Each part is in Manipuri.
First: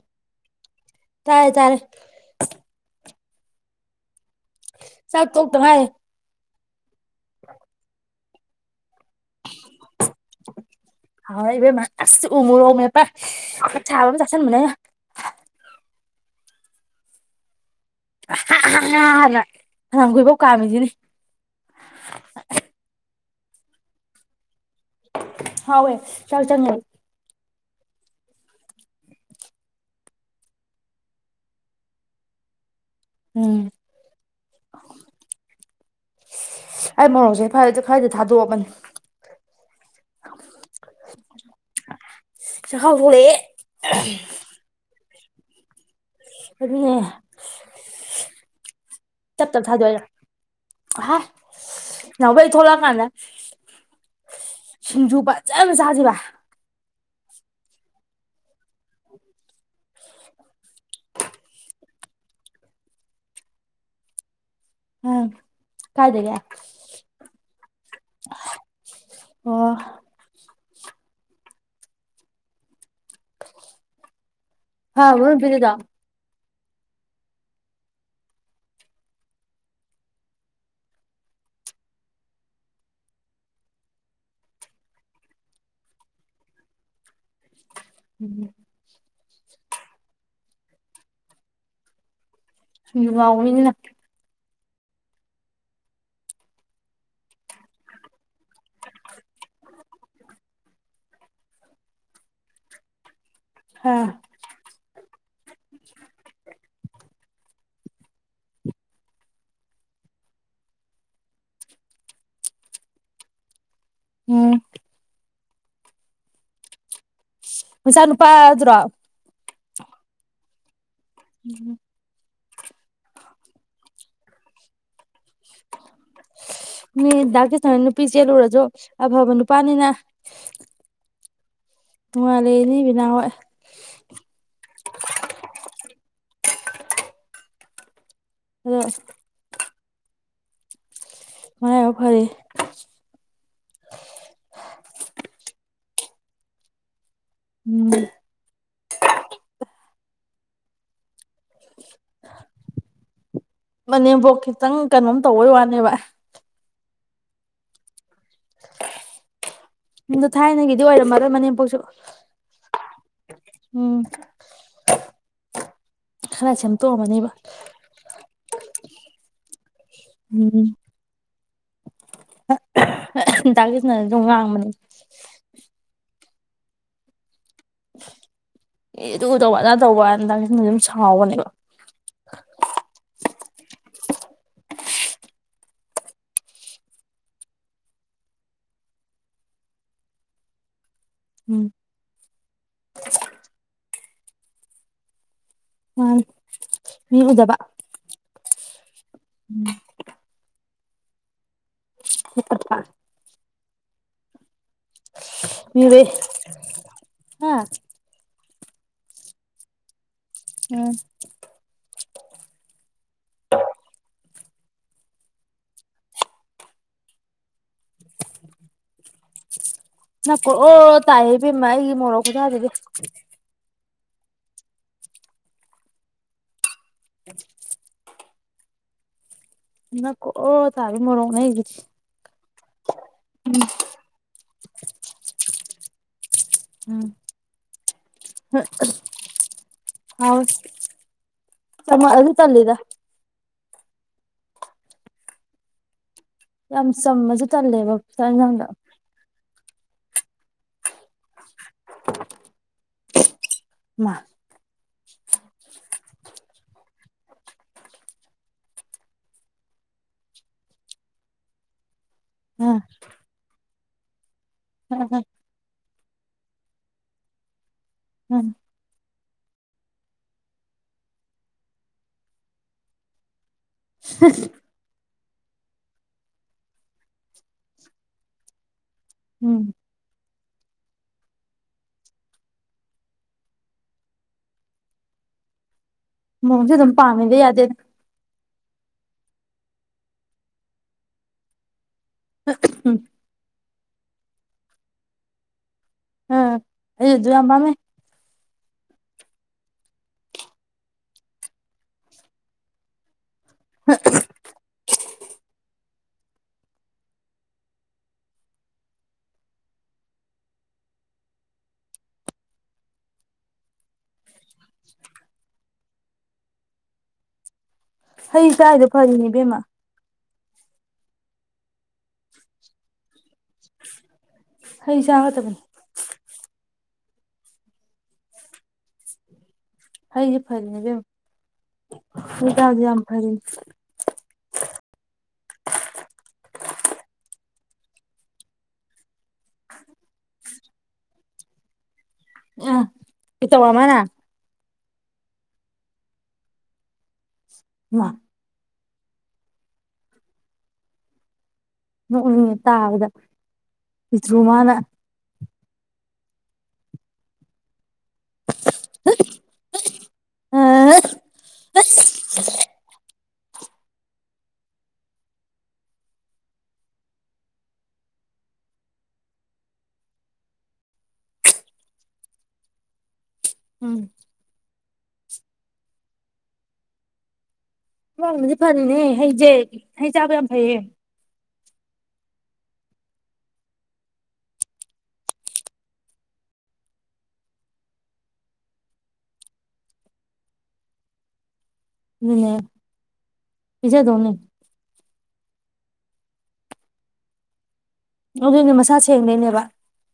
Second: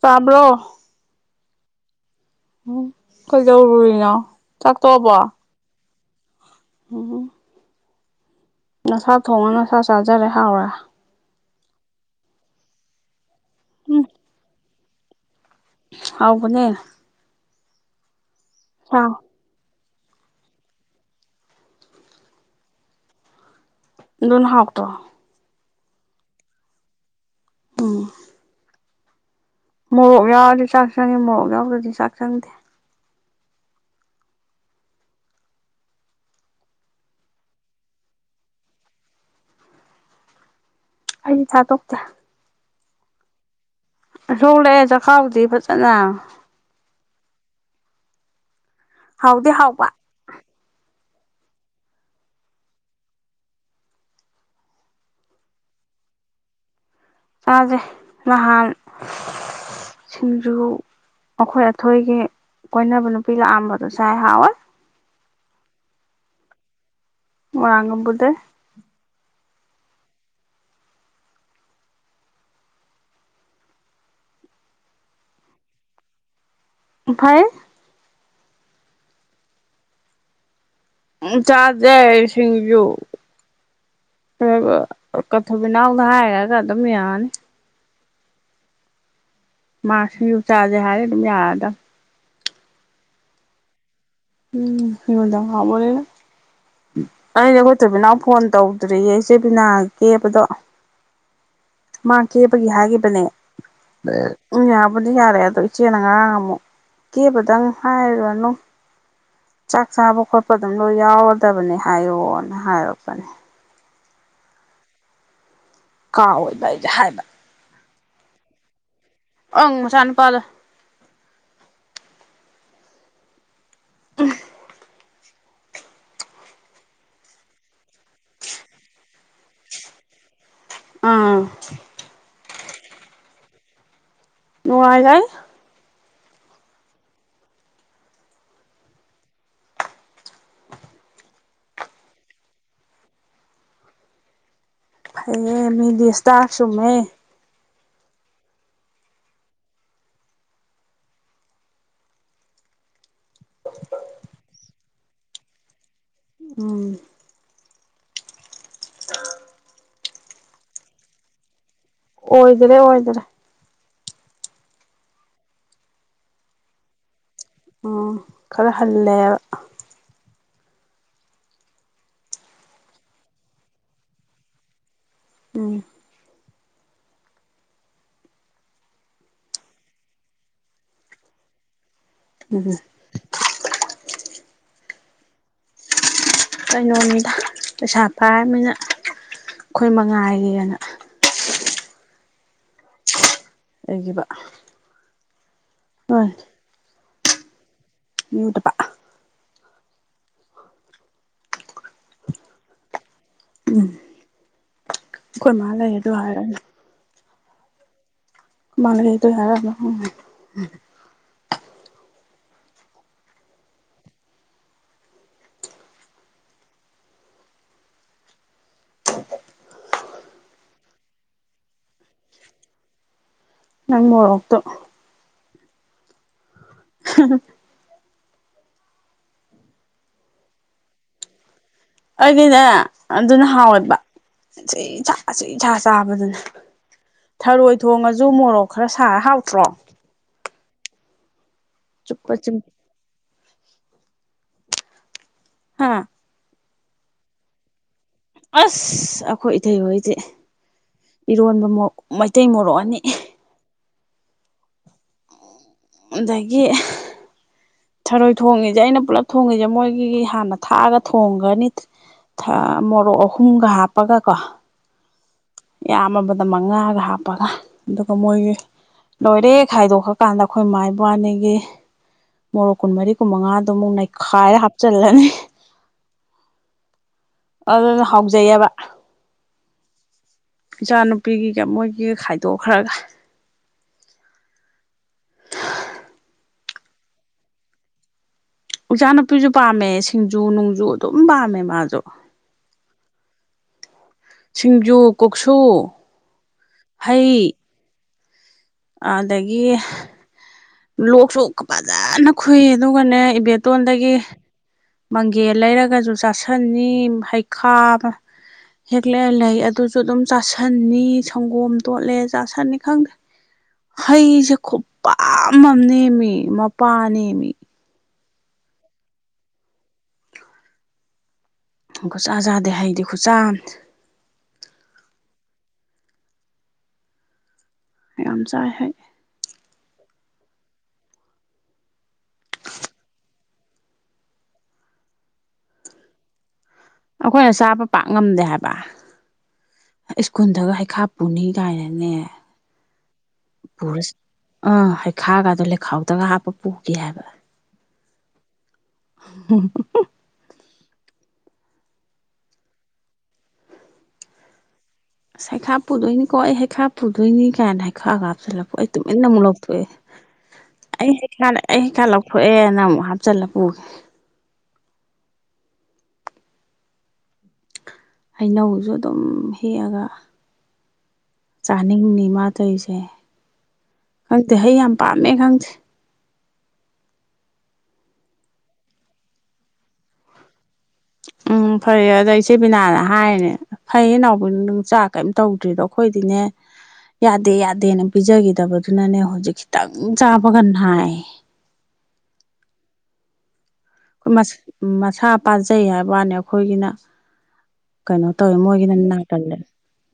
ꯇꯥꯕ꯭ꯔꯣ ꯇꯥꯔꯦ ꯇꯥꯔꯦ ꯀꯩꯗꯧꯔꯤꯅꯤ ꯆꯥꯛꯇꯣꯛꯑꯕꯣ ꯆꯥꯛ ꯇꯣꯛꯇ ꯉꯥꯏꯔꯤ ꯎꯝ ꯅꯁꯥ ꯊꯣꯡꯉ ꯅꯁꯥ ꯆꯥꯖꯔꯦ ꯍꯥꯎꯔꯦ ꯍꯥꯎꯔꯦ ꯏꯕꯦꯃꯥ ꯑꯁꯤ ꯎ ꯃꯣꯔꯣꯛ ꯃꯦꯠꯄ ꯎꯝ [unintelligible] [unintelligible] ꯍꯥꯎꯕꯅꯦ ꯁꯥ [unintelligible] [unintelligible] ꯀꯥꯝꯃꯤꯁꯤꯅꯤ ꯑꯗꯨꯅ ꯍꯥꯎꯇꯔꯣ ꯍꯥꯎꯏ ꯆꯥꯛ ꯆꯪꯉꯦ꯫ ꯎꯝ ꯃꯣꯔꯣꯛ ꯌꯥꯎꯔꯗꯤ ꯆꯥꯛ ꯆꯪꯉꯦ ꯃꯣꯔꯣꯛ ꯌꯥꯎꯗ꯭ꯔꯗꯤ ꯆꯥꯛ ꯆꯪꯗꯦ ꯎꯝ ꯑꯩ ꯃꯣꯔꯣꯛꯁꯦ [unintelligible] ꯊꯥꯗꯣꯛꯑꯕꯅꯤ ꯑꯩꯗꯤ ꯊꯥꯗꯣꯛꯇꯦ ꯆꯈꯥꯎ ꯁꯣꯛꯂꯛꯑ [unintelligible] [unintelligible] [unintelligible] ꯑꯗꯨꯅꯤ ꯇꯞ ꯍꯥꯎꯗꯤ ꯇꯞ ꯍꯥꯎꯕ ꯊꯥꯗꯣꯛꯑꯦ [unintelligible] [unintelligible] ꯊꯣꯛꯂꯛꯑꯀꯥꯟꯗ ꯁꯤꯡꯖꯨ ꯐꯖꯅ ꯁꯥꯥꯁꯤꯕ ꯆꯥꯁꯦ ꯅꯍꯥꯟ [unintelligible] ꯁꯤꯡꯖꯨ ꯑꯈꯣꯏ ꯑꯊꯣꯏꯒꯤ ꯀꯣꯏꯅꯕ ꯅꯨꯄꯤ ꯂꯥꯛꯑꯝꯕꯗꯣ ꯆꯥꯏ ꯍꯥꯎꯋꯤ ꯎꯝ ꯀꯥꯏꯗꯒꯤ [unintelligible] ꯑꯣ ꯐꯕꯔꯣ [unintelligible] ꯐꯩ ꯎꯝ ꯆꯥꯖꯦ ꯁꯤꯡꯖꯨ [unintelligible] ꯍꯥꯏꯔꯒ ꯑꯗꯨꯝ ꯌꯥꯅꯤ [inaudible] ꯃꯥ ꯁꯤꯡꯖꯨ ꯆꯥꯖꯦ ꯍꯥꯏꯌꯣ ꯑꯗꯨꯝ ꯌꯥꯔꯗꯝꯅꯤ [unintelligible] ꯎꯝ ꯌꯨꯗ ꯉꯥꯎꯕꯅꯤꯅ ꯑꯩꯗꯤ ꯑꯩꯈꯣꯏ ꯊꫭꯏꯕꯤꯅꯥꯎ ꯐꯣꯟ ꯇꯧꯗ꯭ꯔꯤꯌꯦ ꯏꯆꯦ ꯕꯤꯅꯥ ꯀꯦꯕꯗꯣ ꯃꯥ ꯀꯦꯕꯒꯤ ꯍꯥꯏꯈꯤꯕꯅꯦ ꯑ [unintelligible] ꯕꯨꯗꯤ ꯌꯥꯔꯦ ꯑꯗꯣ ꯏꯆꯦꯅ ꯉꯔꯥꯡ ꯑꯃꯨꯛ ꯀꯦꯕꯗꯪ ꯍꯥꯏꯔꯨꯔꯅꯨ ꯆꯥꯛ ꯆꯥꯕ ꯈꯣꯠꯄ ꯑꯗꯨꯝ ꯂꯣꯏ ꯌꯥꯎꯔꯗꯕꯅꯦ ꯍꯥꯏꯌꯣꯅ ꯍꯥꯏꯔꯛꯄꯅꯦ ꯎꯝ ꯀꯥ ꯑꯣꯏꯗꯏꯖ ꯍꯥꯏꯗ ꯃꯆꯥ ꯅꯨꯄꯥ ꯑꯗꯨ꯭ꯔꯣ ꯑꯪ ꯃꯆꯥꯅꯨꯄꯥꯗꫭ ꯎꯝ ꯎꯝ ꯃꯤ ꯗꯥꯀꯤꯁꯟꯅ ꯅꯨꯄꯤ ꯆꯦꯜꯂꯨꯔꯁꯨ ꯑꯐꯕ ꯅꯨꯄꯥꯅꯤꯅ ꯑꯥ ꯃꯥ ꯂꯩꯅꯤ ꯔꯦꯕꯤꯅ ꯍꫭꯏ ꯅꯨꯡꯉꯥꯏ [unintelligible] ꯑꯗꯣ ꯃꯔꯥꯏꯕꯛ ꯐꯔꯦ ꯍꯩꯌꯦ ꯃꯤꯗꯤ ꯁꯇꯥꯔ ꯆꯝꯃꯦ ꯎꯝ ꯃꯅꯦꯝꯕꯣꯛ ꯈꯤꯇꯪ ꯀꯩꯅꯣꯝ ꯇꯧꯕꯩ ꯋꯥꯅꯦꯕ ꯎꯝ [inaudible] [unintelligible] ꯊꯥꯏꯅꯒꯤꯗꯤ ꯑꯣꯏꯔꯝꯃꯗꯣꯏ ꯃꯅꯦꯝꯄꯣꯛꯁꯨ ꯑꯣꯏꯈꯔꯦ ꯑꯣꯏꯈꯔꯦ ꯎꯝ ꯈꯥꯔꯁꯦꯝ ꯇꯣꯛ ꯑꯃꯅꯤꯕ ꯎ ꯈꯔ ꯍꯜꯂꯦꯕ ꯎꯝ ꯗꯥ ꯀꯤꯁꯅꯅꯁꯨ ꯉꯥꯡꯕꯅꯤ ꯎꯝ ꯑꯦ ꯑꯗꯨ ꯇꯧꯕ ꯑꯗꯥ ꯇꯧꯕ ꯗꯥ ꯀꯤꯁꯟꯗꯤ ꯑꯗꯨꯝ ꯁꯥꯎꯕꯅꯦꯕ ꯎꯝꯝ ꯀꯩꯅꯣꯅꯤꯗ ꯄꯩꯁꯥ ꯄꯥꯏꯔꯕꯅꯤꯅ ꯑꯩꯈꯣꯏ ꯃꯉꯥꯏꯒꯤꯅ ꯎꯝ ꯑꯩꯒꯤꯕ ꯎꯝ ꯃꯤꯎꯗꯕ ꯎꯠꯇ ꯄ ꯎꯝ [unintelligible] ꯎꯝ ꯑꯩꯈꯣꯏ ꯃꯥꯜꯂꯩ ꯌꯦ ꯑꯗꯨ ꯍꯥꯏꯔꯗꯤ ꯍꯥꯥ [unintelligible] ꯑꯗꯨꯏ ꯌꯥꯔꯒ [unintelligible] ꯎꯝ ꯅꯄꯀ ꯑꯣ ꯇꯥꯏ ꯍꯕꯦꯝꯃ ꯑꯩꯒꯤ ꯃꯣꯔꯣꯛ ꯈꯨꯖꯥꯔꯤꯒꯦ ꯅꯪ ꯃꯣꯔꫭꯛ ꯇꯣ ꯑꯗꯨ [unintelligible] ꯅꯞꯀ ꯑꯣ ꯇꯥꯕꯤ ꯃꯔꯣꯅ ꯑꯩꯒ ꯑꯩꯗꯤꯅꯦ ꯑꯗꯨꯅ ꯍꯥꯎꯋꯦꯕ ꯆꯤ ꯁꯥ ꯆꯤꯁꯥ ꯆꯥꯕꯗꯨꯅꯦ ꯎꯝ ꯊꯔꯣꯏ ꯊꯣꯡꯉꯁꯨ ꯃꯣꯔꯣꯛ ꯈꯔ ꯁꯥꯔ ꯍꯥꯎꯇ꯭ꯔꯣ ꯆꯃ ꯑꯗꯨ ꯆꯨꯞꯄ ꯆꯨꯝ ꯆꯜꯗ ꯍꯥꯥ ꯌꯥꯝ ꯆꯝꯃꯖ ꯇꯂꯦꯕ ꯑꯁ ꯑꯩꯈꯣꯏ ꯏꯇꯩꯍꯣꯏꯗꯤ ꯏꯔꯣꯟꯕ ꯃꯩꯇꯩ ꯃꯣꯔꯣꯛꯑꯅꯤ ꯃꯥ ꯑꯗꯨꯗꯒꯤ ꯊꯔꯣꯏ ꯊꯣꯡꯉꯤꯁꯦ ꯑꯩꯅ ꯄꯨꯜꯂꯞ ꯊꯣꯡꯉꯁꯦ ꯃꯣꯏꯒꯤ ꯍꯥꯟꯅ ꯊꯥꯛꯑꯒ ꯊꯣꯡꯒꯅꯤ ꯊ ꯃꫭꯔꫭꯛ ꯑꯍꯨꯝꯘꯥ ꯄꯀꯥ ꯀꯣ ꯎꯝ ꯎꯝ ꯌꯥꯝꯃꯕꯗ ꯃꯉꯥꯒ ꯍꯥꯞꯄꯒ ꯑꯗꯨꯒ ꯃꯣꯏꯒꯤ ꯎꯝ ꯂꯣꯏꯔꯦ ꯈꯥꯏꯗꯣꯛꯈꯀꯥꯟꯗ ꯑꯩꯈꯣꯏ ꯏꯃꯥ ꯏꯕꯥꯅꯤꯒꯤ ꯃꯣꯔꯦꯛ ꯀꯨꯟꯃꯔꯤ ꯀꯨꯟꯃꯉꯥ ꯑꯗꯨ ꯑꯃꯨꯛ ꯅꯩꯈꯥꯏꯔ ꯍꯥꯞꯆꯤꯜꯂꯅꯤ ꯑꯗꯨꯅ ꯍꯥꯎꯖꯩꯑꯕ ꯎꯝ ꯏꯆꯥ ꯅꯨꯨꯄꯤꯒꯤꯒ ꯃꯣꯏꯒꯤ ꯈꯥꯏꯗꯣꯛꯈ꯭ꯔꯒ ꯃꯑꯣꯡꯁꯨ ꯑꯗꯨꯝ ꯄꯥꯝꯃꯤꯗ ꯌꯥꯗꯦꯗ ꯏꯆꯥ ꯅꯨꯨꯄꯤꯁꯨ ꯄꯥꯝꯃꯦ ꯁꯤꯡꯖꯨ ꯅꫭꯡꯖꯨ ꯑꯗꯨꯝ ꯄꯥꯝꯃꯦ ꯃꯥꯁꯨ ꯑꯝ [unintelligible] ꯁꯤꯡꯖꯨ ꯀꯣꯛꯁꯨ ꯎꯝ ꯑꯩꯖ ꯑꯃ ꯍꯩ ꯃ [unintelligible] ꯑꯗꯒꯤ ꯂꯣꯛꯁꯨ ꯐꯖꯅ ꯈꯨꯨꯏ ꯑꯗꯨꯒꯅꯦ ꯏꯕ ꯇꯣꯟꯗꯒꯤ ꯃꯪꯒꯦ ꯂꯩꯔꯒꯁꯨ ꯆꯥꯁꯟꯅꯤ ꯍꯩꯈꯥ ꯍꯦꯛꯂ ꯂꯩ ꯑꯗꯨꯁꯨ ꯑꯗꯨꯝ ꯆꯥꯁꯟꯅꯤ ꯁꯪꯒꯣꯝ ꯇꯣꯠꯂꯦ ꯆꯥꯁꯟꯅꯤ ꯈꯪꯗꯦ ꯍꯩꯁꯦ ꯈꯨꯄ ꯅꯦꯃꯤ ꯃꯄꯥ ꯅꯦꯃꯤ ꯍꯩ ꯆꯥꯏꯗꯣ ꯐꯔꯤꯅꯦꯕꯦꯝꯃ ꯁꯨꯖꯥꯗꯦ ꯍꯩꯗꯤ ꯈꯨꯆꯥ ꯑꯃꯅꯤ ꯍꯩ ꯆꯥꯒꯕꯅꯤ ꯌꯥꯝ ꯆꯥꯏ ꯍꯥꯏ꯫ ꯑꯩꯩꯗꯤ ꯐꯔꯤꯅꯦ ꯏꯕꯦꯝꯃꯥ ꯈꯨꯗꯁꯨ ꯌꯥꯝ ꯐꯔꯤ ꯫ ꯑꯩꯈꯣꯏꯅ ꯆꯥꯕ ꯄꯥꯛ ꯉꯝꯗꯦ ꯍꯥꯏꯕ ꯁ꯭ꯀꯨꯜꯗꯒ ꯍꯩꯈꯥ ꯄꯨꯅꯤ ꯀꯥꯏꯅꯒꯦ꯫ ꯑ ꯇꯧꯔ꯭ꯃꯥ ꯅꯪ꯫ ꯑꯥ ꯍꯩꯈꯥꯒꯗꯨ ꯂꯩꯈꯥꯎꯗꯒ ꯍꯥꯞꯄ ꯄꯨꯈꯤ ꯍꯥꯏꯕ꯫ ꯃꯥ꯫ ꯍꯨꯡ ꯍꯨꯡ ꯫ ꯅꯣꯛꯅꯤꯡꯉꯦ ꯇꯥꯕꯗ ꯄꯤꯛꯇ꯭ꯔꯨꯃꯅ꯫ ꯑꯁ ꯁꯩꯈꯥ ꯄꯨꯗꯣꯏꯅꯤꯀꯣ ꯑꯩ ꯁꯩꯈꯥ ꯄꯨꯗꯣꯏꯅꯤ ꯀꯥꯏꯅ ꯍꯩꯈꯥꯉꯛ ꯍꯥꯞꯆꯤꯜꯂ ꯑꯩ ꯇꯨꯃꯤꯟꯅ ꯑꯃꯨꯛ ꯂꯧꯊꯣꯛꯑꯦ ꯑꯥ ꯑꯩ ꯍꯩꯈꯥꯅꯦ - ꯑꯩ ꯍꯩꯈꯥꯅꯦ ꯂꯧꯊꯣꯛꯑꯦꯅ ꯑꯃꯨꯛ ꯍꯥꯞꯆꯜꯂꯝ꯫ ꯎ꯫ ꯍꯩꯅꯧꯁꯨ ꯑꯗꯨꯝ ꯍꯦꯛꯑꯒ ꯆꯥꯅꯤꯡꯅꯤ ꯃꯥꯟꯇꯩꯔꯤꯁꯦ꯫ ꯎꯝ ꯈꯪꯗꯦ ꯍꯩꯌꯥꯝ꯫ ꯄꯥꯝꯃꯦ ꯈꯪꯗꯦ꯫ ꯋꯥꯡꯅꯗꯤ ꯐꯅꯤꯅꯦ ꯍꯩꯖꯦ ꯍꯩ ꯆꯥꯕ ꯌꯥꯝ ꯐꯩꯌꯦ꯫ ꯎꯝ ꯐꯔꯦ ꯑꯗꯣ ꯏꯆꯦ ꯕꯤꯅꯥꯅ ꯍꯥꯏꯅꯦ ꯐꯩꯌꯦ ꯅꯥꯎꯕꯤꯅ ꯅꯪ ꯆꯥꯛ ꯀꯩꯝ ꯇꯧꯗ꯭ꯔꯤꯗꯣ ꯑꯩꯈꯣꯏꯗꯤꯅꯦ ꯌꯥꯗꯦ ꯌꯥꯗꯦꯅ ꯄꯤꯖꯈꯤꯗꯕꯗꯨꯅꯅꯦ ꯍꯧꯖꯤꯛ ꯈꯤꯇꯪ ꯆꯥꯕꯒ ꯅꯥꯏ꯫ ꯑꯗꯨꯅꯦ꯫ ꯎ ꯄꯤꯖꯗꯧꯅꯦ ꯃꯥ ꯃꯁꯥ ꯄꯥꯖꯩ ꯍꯥꯏꯕ꯫ ꯋꯥꯅꯦ ꯑꯩꯈꯣꯏꯒꯤꯅ꯫ ꯀꯩꯅꯣ ꯇꯧꯋꯦ ꯑꯗꯨꯅꯦ ꯃꯣꯏꯒꯤꯅ ꯃꯁꯥ ꯅꯥꯒꯜꯂꯦ ꯁꯦꯡꯗꯣꯏꯅꯦꯕ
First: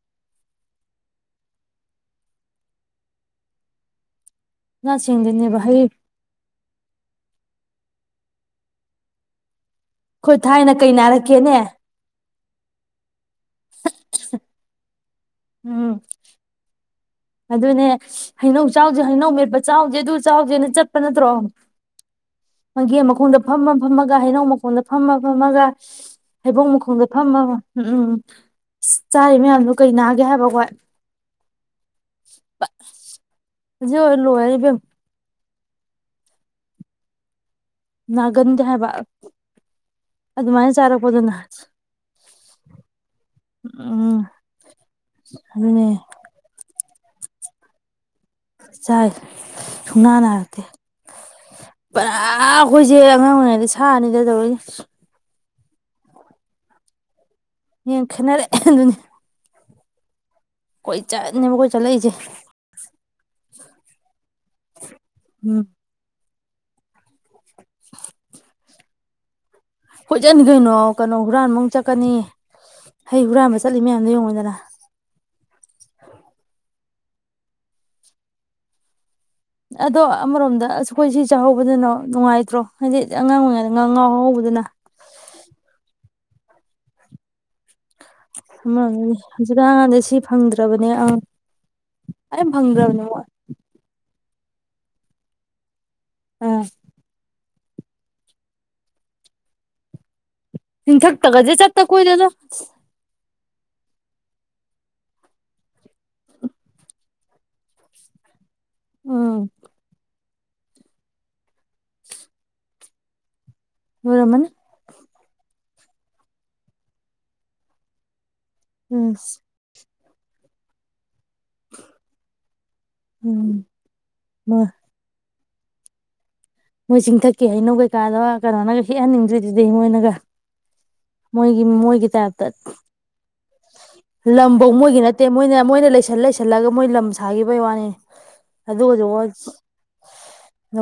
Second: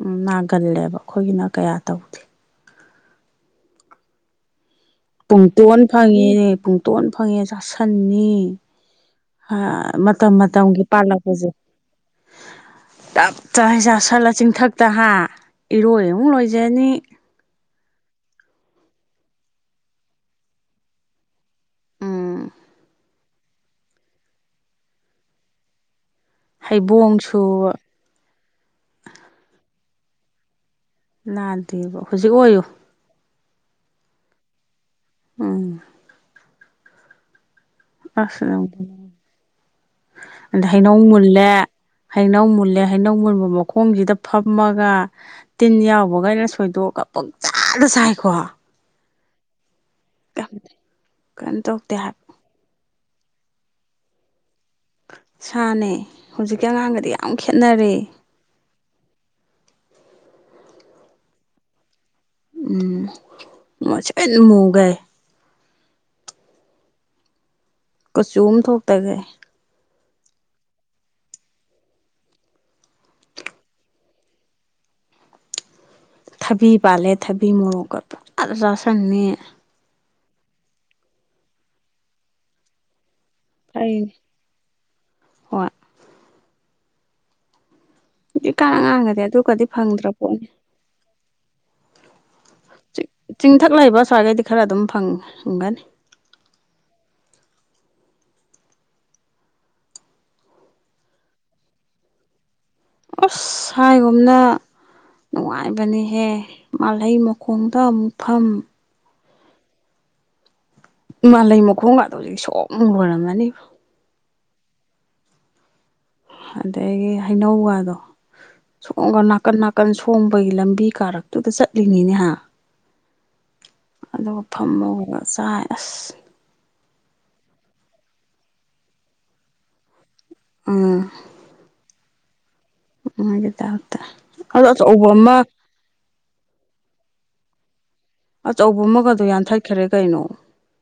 ꯎꯝ ꯅꯥꯒꯜꯂꯦꯕ ꯑꯩꯈꯣꯏꯒꯤꯅ꯫ ꯀꯌꯥ ꯇꯧꯗꯦ꯫ ꯃꯁꯥ ꯁꯦꯡꯗꯣꯏꯅꯦꯕ ꯍꯩ ꯄꯨꯡꯇꯣꯟ ꯐꯪꯉꯦꯅꯦ ꯄꯨꯡꯇꯣꯟ ꯐꯪꯉꯦ꯫ ꯆꯥꯁꯟꯅꯤ ꯍꯥ꯫ ꯃꯇꯝ ꯑꯩꯈꯣꯏ ꯊꯥꯏꯅ ꯃꯇꯝꯒꯤ ꯀꯩ ꯄꯥꯜꯂꯛꯄꯁꯦ ꯅꯥꯔꯛꯀꯦꯅꯦ꯫ ꯇꯞ ꯆꯥꯛ ꯍꯦꯛ ꯆꯥ ꯁꯜꯂ ꯆꯤꯡꯊꯛꯇ ꯍꯥ ꯎꯝ ꯏꯔꯣꯏ ꯑꯃꯨꯛ ꯂꯣꯏꯖꯅꯤ꯫ ꯑꯗꯨꯅꯦ ꯍꯩꯅꯧ ꯆꯥꯎꯁꯦ ꯍꯩꯅꯧ ꯃꯦꯠꯄ ꯆꯥꯎꯁꯦ ꯑꯗꯨ ꯆꯥꯎꯁꯦꯅ ꯆꯠꯄ ꯅꯠꯇ꯭ꯔꯣ꯫ ꯎꯝ ꯃꯣꯏꯒꯤ ꯃꯥ꯫ ꯎꯈꯣꯡꯗ ꯐꯝꯃ ꯐꯝꯃꯒ ꯍꯩꯅꯧ ꯃꯈꯣꯡꯗ ꯐꯝꯃ ꯐꯝꯃꯒ ꯫ ꯍꯩꯕꯣꯡ ꯃꯈꯣꯡꯗ ꯐꯝꯃ ꯎꯝ ꯎꯝ ꯆꯥꯔꯤ ꯃꯌꯥꯝꯗꯨ꯫ ꯀꯩ ꯅꯥꯒꯦ ꯍꯥꯏꯕ ꯑꯩꯈꯣꯏ꯫ ꯅꯥꯗꯦꯕ꯫ ꯍꯧꯖꯤꯛ ꯑꯣꯏꯌꯣ꯫ ꯍꯧꯖꯤ ꯑꯣꯏꯔꯤ ꯂꯣꯏꯔꯦ ꯏꯕꯦꯝꯃ꯫ ꯎꯝ꯫ ꯅꯥꯒꯟꯗꯦ ꯍꯥꯏꯕ꯫ ꯑꯗꯩꯩ ꯑꯗꯨꯃꯥꯏꯅ ꯍꯩꯅꯧ ꯆꯥꯔꯛꯄꯗꯨꯅ ꯃꯨꯜꯂꯦ ꯍꯩꯅꯧ ꯃꯨꯜꯂꯦ ꯍꯩꯅꯧ ꯃꯨꯟꯕ ꯃꯈꯣꯡꯁꯤꯗ ꯎꯝ ꯐꯝꯃꯒ ꯇꯤꯟ ꯑꯗꯨꯅꯦ ꯌꯥꯎꯕꯒꯩ ꯁꯣꯏ꯫ [unintelligible] ꯄꯥꯪꯆꯗ ꯁꯥꯏ ꯆꯥꯏ ꯁꯨꯨꯡꯅꯥ ꯀꯩꯝ ꯅꯥꯔꯛꯇꯦ ꯀꯩꯝ ꯇꯧꯗꯦ ꯄꯨꯔꯥ ꯍꯥꯏꯕ ꯑꯩꯈꯣꯏꯁꯦ ꯑꯉꯥꯡ ꯑꯣꯏꯔꯤꯉꯩꯗ ꯁꯥꯅꯤꯗ ꯇꯧꯔꯛ ꯁꯥꯅꯦ ꯍꯧꯖꯤꯛꯀꯤ ꯑꯉꯥꯡꯒꯗꯤ ꯌꯥꯝ ꯈꯦꯠꯅꯔꯦ ꯌꯦ ꯈꯅꯔꯦ ꯑꯗꯨꯅꯤ ꯀꯣꯏꯆꯠꯅꯤ ꯑꯩꯈꯣꯌꯅ ꯆꯠꯂꯛꯏꯁꯦ ꯎꯝ ꯃꯨꯁꯤꯟ ꯃꯨꯒꯩ ꯎꯝ [inaudible] ꯇꯥꯂꯦ ꯍꯣꯏꯆꯠꯅꯤ ꯀꯩꯅꯣ ꯀꯩꯅꯣ ꯍꯨꯔꯥꯟꯕꯃꯨ ꯆꯠꯀꯅꯤ ꯍꯩ ꯍꯨꯔꯥꯟꯕ ꯆꯠꯂꯤꯝꯅꯤ ꯌꯦꯡꯉꯨꯗꯅ ꯊꯕꯤ ꯄꯥꯜꯂꯦ ꯊꯕꯤ ꯃꯣꯔꯣꯛꯀ ꯄꯨꯪꯆꯗ ꯆꯥꯥꯁꯟꯅꯤ ꯑꯗꯣ ꯑꯃꯔꯣꯝꯗ ꯑꯁ ꯑꯩꯈꯣꯏ ꯁꯤ ꯆꯥꯍꯧꯕꯗꯅꯣ ꯅꯨꯡꯉꯥꯏꯇ꯭ꯔꯣ ꯍꯥꯏꯗꯤ ꯑꯉꯥꯡ ꯑꯣꯏꯔꯤꯉꯩꯗ ꯉꯥ ꯐꯩꯅꯦ ꯉꯥꯎꯧꯕꯗꯨꯅ ꯍꯣꯏ ꯍꯧꯖꯤꯛꯀꯥꯟ ꯃꯥꯒꯤ ꯑꯉꯥꯡꯒꯗꯤ ꯍꯧꯖꯤꯛꯟ ꯑꯗꯨꯒꯗꯤ ꯑꯉꯥꯪꯗꯤ ꯐꯪꯗ꯭ꯔ ꯁꯤ ꯐꯪꯗ꯭ꯔꯕꯅꯦ ꯑ ꯆꯤ ꯆꯤꯡꯊꯛ ꯂꯩꯕ ꯁ꯭ꯋꯥꯏꯒꯩꯗꯤ ꯈꯔ ꯑꯗꯨꯝ ꯐꯪꯒꯅꯤ ꯑꯥ ꯆꯤꯪꯊꯛꯊꯒꯗꯤ ꯆꯇꯥ ꯀꯨꯏꯔꯦꯗ ꯑꯁ ꯍꯥꯏꯒꯨꯝꯅ ꯅꯨꯡꯉꯥꯏꯕꯅꯤꯍꯦ ꯃꯥꯜꯍꯩ ꯃꯈꯣꯡꯗ ꯑꯃꯨꯛꯐꯝ ꯎꯝ ꯃꯥꯂꯩ ꯃꯈꯣꯡꯒꯗꯨ ꯍꯧꯖꯤꯛ ꯁꯣꯛꯕ ꯂꯣꯏꯔꯝꯃꯅꯤ ꯂꯣꯏꯔꯝꯅꯤ ꯑꯗꯒꯤ ꯍꯩꯅꯧꯒꯗꯣ ꯎꯝ ꯁꯣꯡꯒ ꯅꯥꯀꯟ ꯅꯥꯀꯟ ꯁꯣꯟ ꯊꯣꯝꯕꯒꯤ ꯂꯝꯕꯤ ꯀꯥꯔꯛ ꯑꯗꯨꯗ ꯆꯠꯂꯤꯅꯤꯅꯦꯍ ꯎꯝ ꯑꯗꯨꯒ ꯃꯣꯏ ꯐꯝꯃꯒ ꯆꯥꯏ ꯃꯣꯏ ꯆꯤꯡꯊꯛꯀꯦ ꯍꯥꯏꯩꯅꯣ ꯀꯩꯀꯥꯗꯣ ꯀꯩꯅꯣꯅꯒ ꯍꯦꯛꯍꯟꯅꯤꯡꯗ꯭ꯔꯤꯗꯨꯗꯤ ꯃꯣꯏꯅꯒ ꯎꯝ ꯃꯣꯏꯒꯤ ꯃꯣꯏꯒꯤ ꯇꯥꯏꯞ ꯇꯠ ꯃꯣꯏꯒꯤ ꯇꯥꯏꯞꯇ ꯑꯗꯣ ꯂꯝꯐꯧ ꯃꯣꯏꯒꯤ ꯑꯆꯧꯕ ꯅꯠꯇꯦ ꯑꯃ ꯃꯣꯏꯅ ꯃꯣꯏꯅ ꯂꯩꯁꯜ ꯂꯩꯁ ꯂꯒ ꯃꯣꯏ ꯂꯝ ꯁꯥꯈꯤꯕꯩ ꯋꯥꯅꯤ ꯑꯆꯧꯕ ꯑꯗꯨꯒꯁꯨ ꯋꯥ ꯑꯃꯒꯗꯣ ꯌꯥꯟꯊꯠꯈ꯭ꯔꯦ ꯀꯩꯅꯣ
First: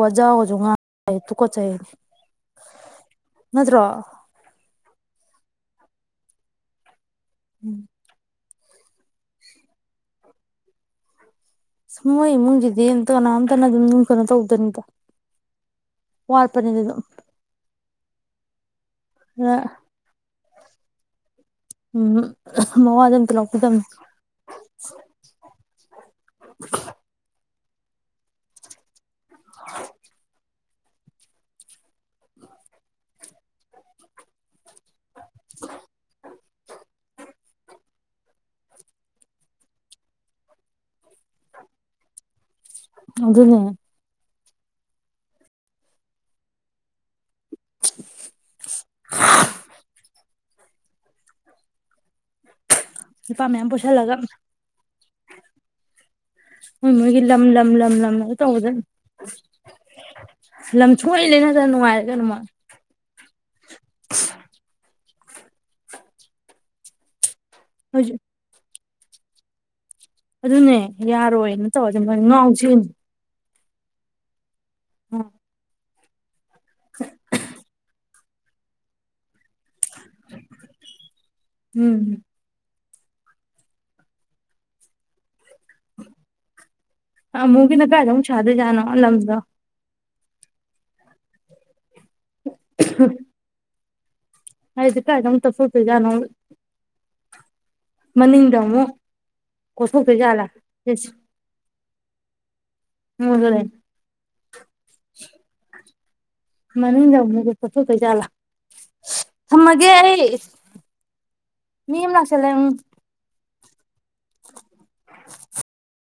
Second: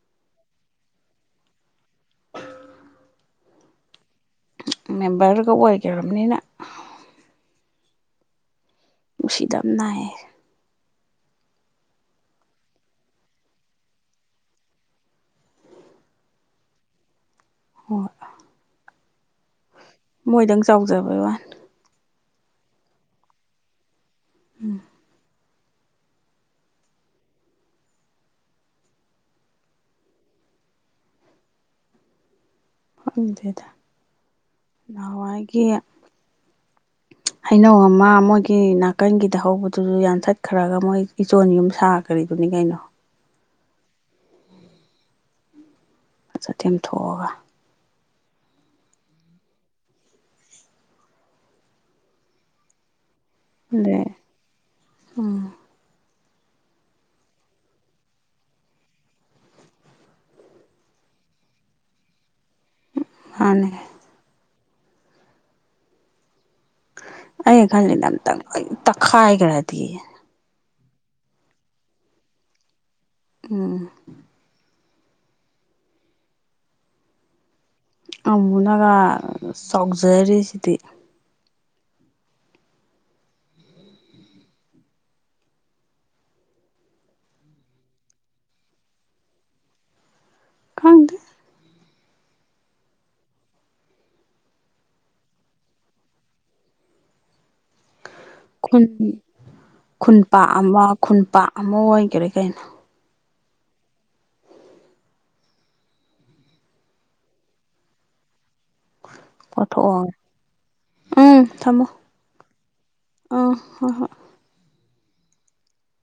ꯋꯥꯖꯥꯒꯁꯨ ꯉꯪ ꯁꯥꯏ ꯇꯨꯀꯠꯆꯩ ꯅꯠꯇ꯭ꯔꯣ ꯃꯦꯝꯕꯔꯒ ꯑꯣꯏꯈꯔꯕꯅꯤꯅ ꯎꯝ ꯅꯨꯪꯁꯤꯗꯝꯟ ꯅꯥꯏ ꯃꯣꯏ ꯏꯃꯨꯡꯁꯤꯗꯤ ꯑꯝ ꯀꯅꯥꯝꯇꯅ ꯑꯗꯨꯝ ꯀꯩꯅꯣ ꯇꯧꯗꯝꯅꯤꯗ ꯋꯥꯠꯄꯅꯤꯗ ꯑꯗꯨꯝ ꯍꯣꯌ ꯑ ꯃꯣꯏꯗꯪ ꯆꯥꯎꯖꯕꯩ ꯋꯥꯅꯦ꯫ ꯎꯍ ꯃꯋꯥꯗꯤ ꯂꯧꯕꯤꯗꯝꯅꯦ꯫ [inaudible] [inaudible] ꯈꯪꯗꯦꯗ꯫ ꯅꯍꯋꯥꯏꯒꯤ꯫ ꯍꯩꯅꯧ ꯑꯃ ꯃꯣꯏꯒꯤ ꯅꯥꯀꯟꯒꯤꯗ ꯍꯧꯕꯗꯨꯁꯨ ꯌꯥꯟꯊꯠꯈ꯭ꯔꯒ ꯃꯣꯏ ꯏꯆꯣꯟ ꯌꯨꯝ ꯁꯥꯈꯔꯤꯗꯨꯅꯤ ꯀꯩꯅꯣ꯫ ꯑꯗꯨꯅꯦ꯫ ꯆꯥ ꯇꯦꯝ ꯊꯣꯛꯒ꯫ [inaudible] ꯅꯨꯄꯥ ꯃꯌꯥꯝ ꯑꯗꯩ ꯄꯣꯁꯤꯜꯂꯒ꯫ ꯎꯝ ꯃꯣꯏ ꯃꯣꯏꯒꯤ ꯂꯝ ꯂꯝ ꯂꯝ ꯂꯝꯅ ꯇꯧꯕꯗ ꯂꯝ ꯁꯨꯡꯂꯩ ꯂꯩꯅꯗꯅ ꯅꯨꯡꯉꯥꯏꯔꯦ ꯀꯅꯣ ꯃꯣꯏ꯫ ꯃꯥꯅꯦ ꯑꯩ ꯈꯜꯂꯤ ꯍꯧꯖꯤꯛ ꯑꯝꯇꯪ ꯇꯛꯈꯥꯏꯒ꯭ꯔꯗꯤ꯫ ꯑꯗꯨꯅꯦ ꯌꯥꯔꯣꯏꯅ ꯇꯧꯔꯗꯤ ꯃꯣꯏ ꯉꯥꯎꯆꯦꯟꯅꯤ꯫ ꯎꯝ꯫ [inaudible] [unintelligible] ꯑꯃꯨꯅꯒ ꯆꯥꯎꯖꯔꯤꯁꯤꯗꯤ꯫ ꯎꯝ꯫ ꯑꯃꯨꯒꯤꯅ ꯀꯥꯏꯗ ꯑꯃꯨꯛ ꯁꯥꯗꯣꯏ ꯖꯥꯅꯣ ꯂꯝꯗꯣ꯫ ꯈꯪꯗꯦ꯫ [unintelligible] ꯍꯥꯏꯗꯤ ꯀꯥꯏꯗ ꯃꯨꯛ ꯇꯛꯊꯣꯛꯇꯣꯏꯖꯥꯅꯣ꯫ ꯈꯨꯟ ꯀꯣꯊꯣꯛꯇꯣꯏꯖꯥꯠꯂꯥ ꯈꯨꯟꯄꯥꯛ ꯑꯃ ꯈꯨꯟꯄꯥꯛ ꯑꯃ ꯑꯣꯏꯒ꯭ꯔꯦ꯫ ꯀꯩꯅꯣ꯫ [unintelligible] ꯃꯅꯤꯡꯗ ꯑꯃꯨꯛ [unintelligible] ꯖꯥꯠꯂꯥ꯫ ꯊꯝꯃꯒꯦ ꯀꯣꯊꯣꯛꯑꯒ ꯑꯩ ꯎꯝ ꯊꯝꯃꯣ ꯃꯤ ꯑꯃ ꯂꯥꯛꯁꯤꯜꯂꯦ ꯎꯝ꯫ ꯑꯥ ꯍꯣꯏ ꯍꯣꯏ꯫ [inaudible]